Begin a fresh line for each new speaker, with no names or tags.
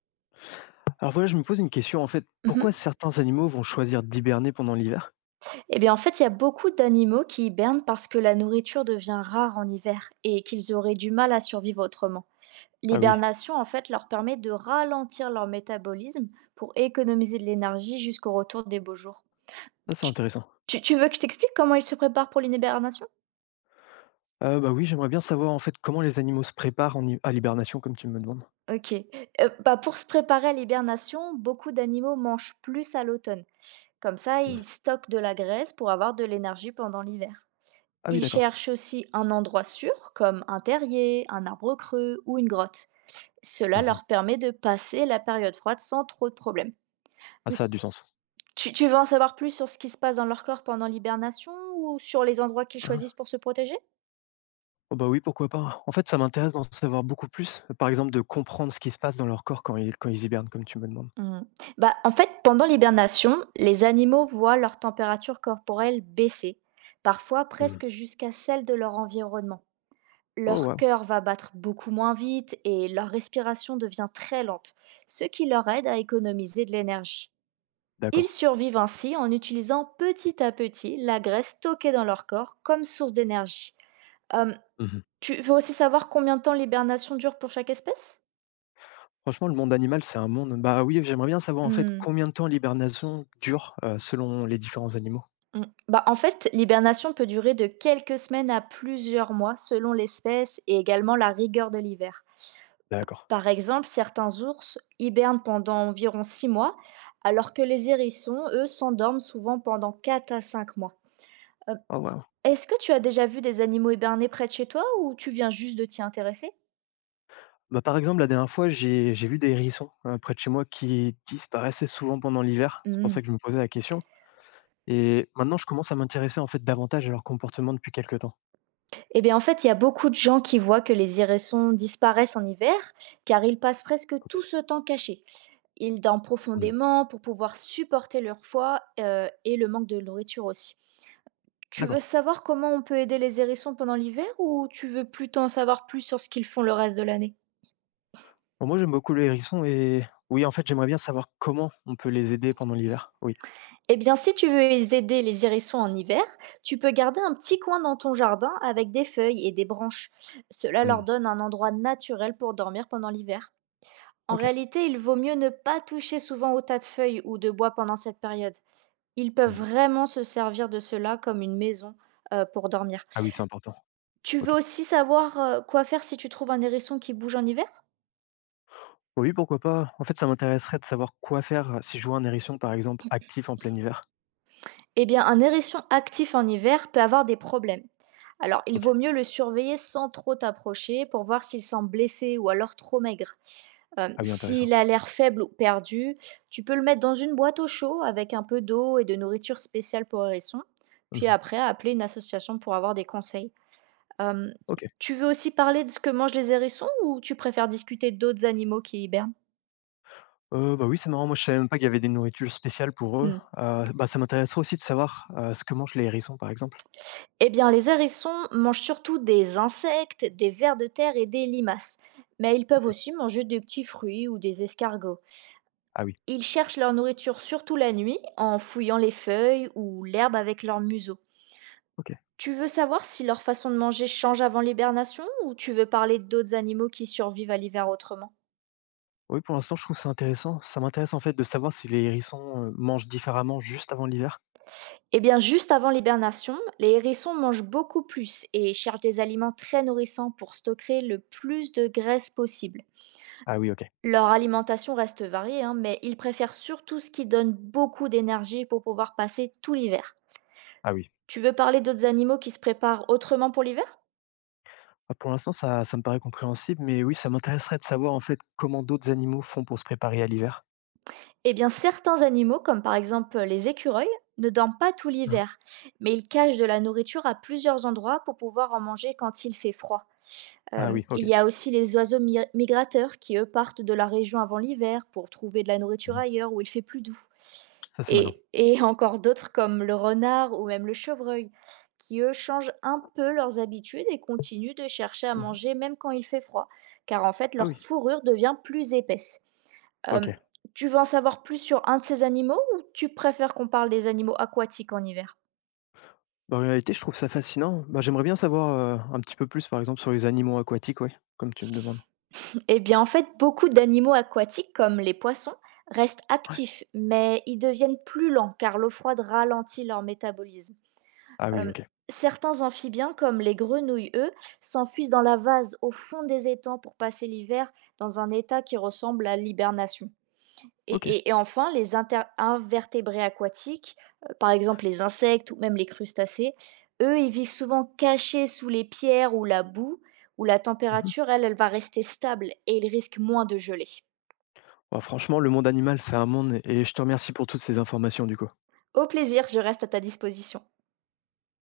Alors voilà, je me pose une question en fait.
Mmh
Pourquoi
mh.
certains animaux vont choisir d'hiberner pendant l'hiver?
Bien, en fait, il y a beaucoup d'animaux qui hibernent parce que la nourriture devient rare en hiver et qu'ils auraient du mal à survivre autrement.
Ah oui,
L'hibernation, en fait, leur permet de ralentir leur métabolisme pour économiser de l'énergie jusqu'au retour des beaux jours.
ça c'est
Tu
intéressant.
tu veux que je t'explique comment ils se préparent pour l'hibernation?
Bah oui, j'aimerais bien savoir en fait comment les animaux se préparent à l'hibernation comme tu me demandes.
OK. Pour se préparer à l'hibernation, beaucoup d'animaux mangent plus à l'automne. Comme ça,
Mhm.
ils stockent de la graisse pour avoir de l'énergie pendant l'hiver.
Ah oui,
Ils
d'accord.
cherchent aussi un endroit sûr, comme un terrier, un arbre creux ou une grotte. Cela
Mhm.
leur permet de passer la période froide sans trop de problèmes.
Ah,
Mm.
ça a du sens.
Tu veux en savoir plus sur ce qui se passe dans leur corps pendant l'hibernation ou sur les endroits qu'ils
Hein.
choisissent pour se protéger?
Oh bah oui, pourquoi pas. En fait, ça m'intéresse d'en savoir beaucoup plus. Par exemple, de comprendre ce qui se passe dans leur corps quand ils hibernent comme tu me demandes.
Mm. Bah, en fait, pendant l'hibernation, les animaux voient leur température corporelle baisser, parfois
Mhm.
presque jusqu'à celle de leur environnement.
Oh
Leur
waouh,
cœur va battre beaucoup moins vite et leur respiration devient très lente, ce qui leur aide à économiser de l'énergie. Ils
d'accord.
survivent ainsi en utilisant petit à petit la graisse stockée dans leur corps comme source d'énergie. Euh,
Mhm.
Tu veux aussi savoir combien de temps l'hibernation dure pour chaque espèce?
Franchement, le monde animal, c'est un monde. Bah oui, j'aimerais bien savoir en fait
Hmm,
combien de temps l'hibernation dure selon les différents animaux.
hmm. En fait, l'hibernation peut durer de quelques semaines à plusieurs mois selon l'espèce et également la rigueur de l'hiver.
D'accord.
Par exemple, certains ours hibernent pendant environ 6 mois, alors que les hérissons, eux, s'endorment souvent pendant 4 à 5 mois. Euh,
Oh waouh.
Est-ce que tu as déjà vu des animaux hibernés près de chez toi ou tu viens juste de t'y intéresser?
Bah, par exemple, la dernière fois, j'ai vu des hérissons, près de chez moi qui disparaissaient souvent pendant l'hiver. C'est pour
Hmm.
ça que je me posais la question et maintenant je commence à m'intéresser, en fait, davantage à leur comportement depuis quelques temps.
Eh bien, en fait, il y a beaucoup de gens qui voient que les hérissons disparaissent en hiver, car ils passent presque tout ce temps cachés. Ils dorment
Mmh.
profondément pour pouvoir supporter leur froid et le manque de nourriture aussi. Tu veux
D'accord.
savoir comment on peut aider les hérissons pendant l'hiver ou tu veux plutôt en savoir plus sur ce qu'ils font le reste de l'année?
Bon, moi, j'aime beaucoup les hérissons et oui, en fait, j'aimerais bien savoir comment on peut les aider pendant l'hiver. Oui.
Eh bien, si tu veux les aider les hérissons en hiver, tu peux garder un petit coin dans ton jardin avec des feuilles et des branches. Cela leur
Mmh.
donne un endroit naturel pour dormir pendant l'hiver. En
OK.
réalité, il vaut mieux ne pas toucher souvent au tas de feuilles ou de bois pendant cette période. Ils peuvent
Mmh.
vraiment se servir de cela comme une maison pour dormir.
Ah oui, c'est important.
Tu veux
OK.
aussi savoir quoi faire si tu trouves un hérisson qui bouge en hiver?
Oui, pourquoi pas. En fait, ça m'intéresserait de savoir quoi faire si je vois un hérisson, par exemple, actif en plein hiver.
Eh bien, un hérisson actif en hiver peut avoir des problèmes. Alors, il
OK.
vaut mieux le surveiller sans trop t'approcher pour voir s'il semble blessé ou alors trop maigre.
Ah oui, intéressant.
S'il a l'air faible ou perdu, tu peux le mettre dans une boîte au chaud avec un peu d'eau et de nourriture spéciale pour hérisson, puis
Mmh.
après appeler une association pour avoir des conseils. Euh,
OK.
tu veux aussi parler de ce que mangent les hérissons ou tu préfères discuter d'autres animaux qui hibernent?
Bah, oui, c'est marrant, moi je savais même pas qu'il y avait des nourritures spéciales pour eux.
Hmm.
Bah, ça m'intéresserait aussi de savoir, ce que mangent les hérissons, par exemple.
Eh bien, les hérissons mangent surtout des insectes, des vers de terre et des limaces. Mais ils peuvent
OK.
aussi manger des petits fruits ou des escargots.
Ah oui,
Ils cherchent leur nourriture surtout la nuit, en fouillant les feuilles ou l'herbe avec leur museau.
OK.
Tu veux savoir si leur façon de manger change avant l'hibernation ou tu veux parler d'autres animaux qui survivent à l'hiver autrement?
Oui, pour l'instant, je trouve ça intéressant. Ça m'intéresse, en fait, de savoir si les hérissons, mangent différemment juste avant l'hiver?
Eh bien, juste avant l'hibernation, les hérissons mangent beaucoup plus et cherchent des aliments très nourrissants pour stocker le plus de graisse possible.
Ah oui, OK.
Leur alimentation reste variée, hein, mais ils préfèrent surtout ce qui donne beaucoup d'énergie pour pouvoir passer tout l'hiver.
Ah oui.
Tu veux parler d'autres animaux qui se préparent autrement pour l'hiver?
Bah, pour l'instant, ça me paraît compréhensible, mais oui, ça m'intéresserait de savoir, en fait, comment d'autres animaux font pour se préparer à l'hiver.
Eh bien, certains animaux, comme par exemple les écureuils, ne dorment pas tout
Hein?
l'hiver, mais ils cachent de la nourriture à plusieurs endroits pour pouvoir en manger quand il fait froid.
Ah oui, OK.
Il y a aussi les oiseaux mi migrateurs qui, eux, partent de la région avant l'hiver pour trouver de la nourriture
Mmh.
ailleurs où il fait plus doux
Ça, c'est malin.
et encore d'autres comme le renard ou même le chevreuil qui, eux, changent un peu leurs habitudes et continuent de chercher à
Mmh.
manger même quand il fait froid, car en fait
Ah
leur
oui,
fourrure devient plus épaisse. Hem,
OK.
tu veux en savoir plus sur un de ces animaux ou tu préfères qu'on parle des animaux aquatiques en hiver?
Bah, en réalité, je trouve ça fascinant. Bah, j'aimerais bien savoir, un petit peu plus, par exemple, sur les animaux aquatiques, ouais, comme tu me demandes.
Eh bien, en fait, beaucoup d'animaux aquatiques, comme les poissons, restent
Ouais.
actifs, mais ils deviennent plus lents car l'eau froide ralentit leur métabolisme.
Ah oui,
Euh,
OK.
Certains amphibiens, comme les grenouilles, eux, s'enfuient dans la vase au fond des étangs pour passer l'hiver dans un état qui ressemble à l'hibernation. Et
OK.
et et enfin, les inter invertébrés aquatiques, par exemple les insectes ou même les crustacés, eux, ils vivent souvent cachés sous les pierres ou la boue, où la
Mmh.
température, elle va rester stable et ils risquent moins de geler.
Bah, franchement, le monde animal, c'est un monde et je te remercie pour toutes ces informations, du coup.
Au plaisir, je reste à ta disposition.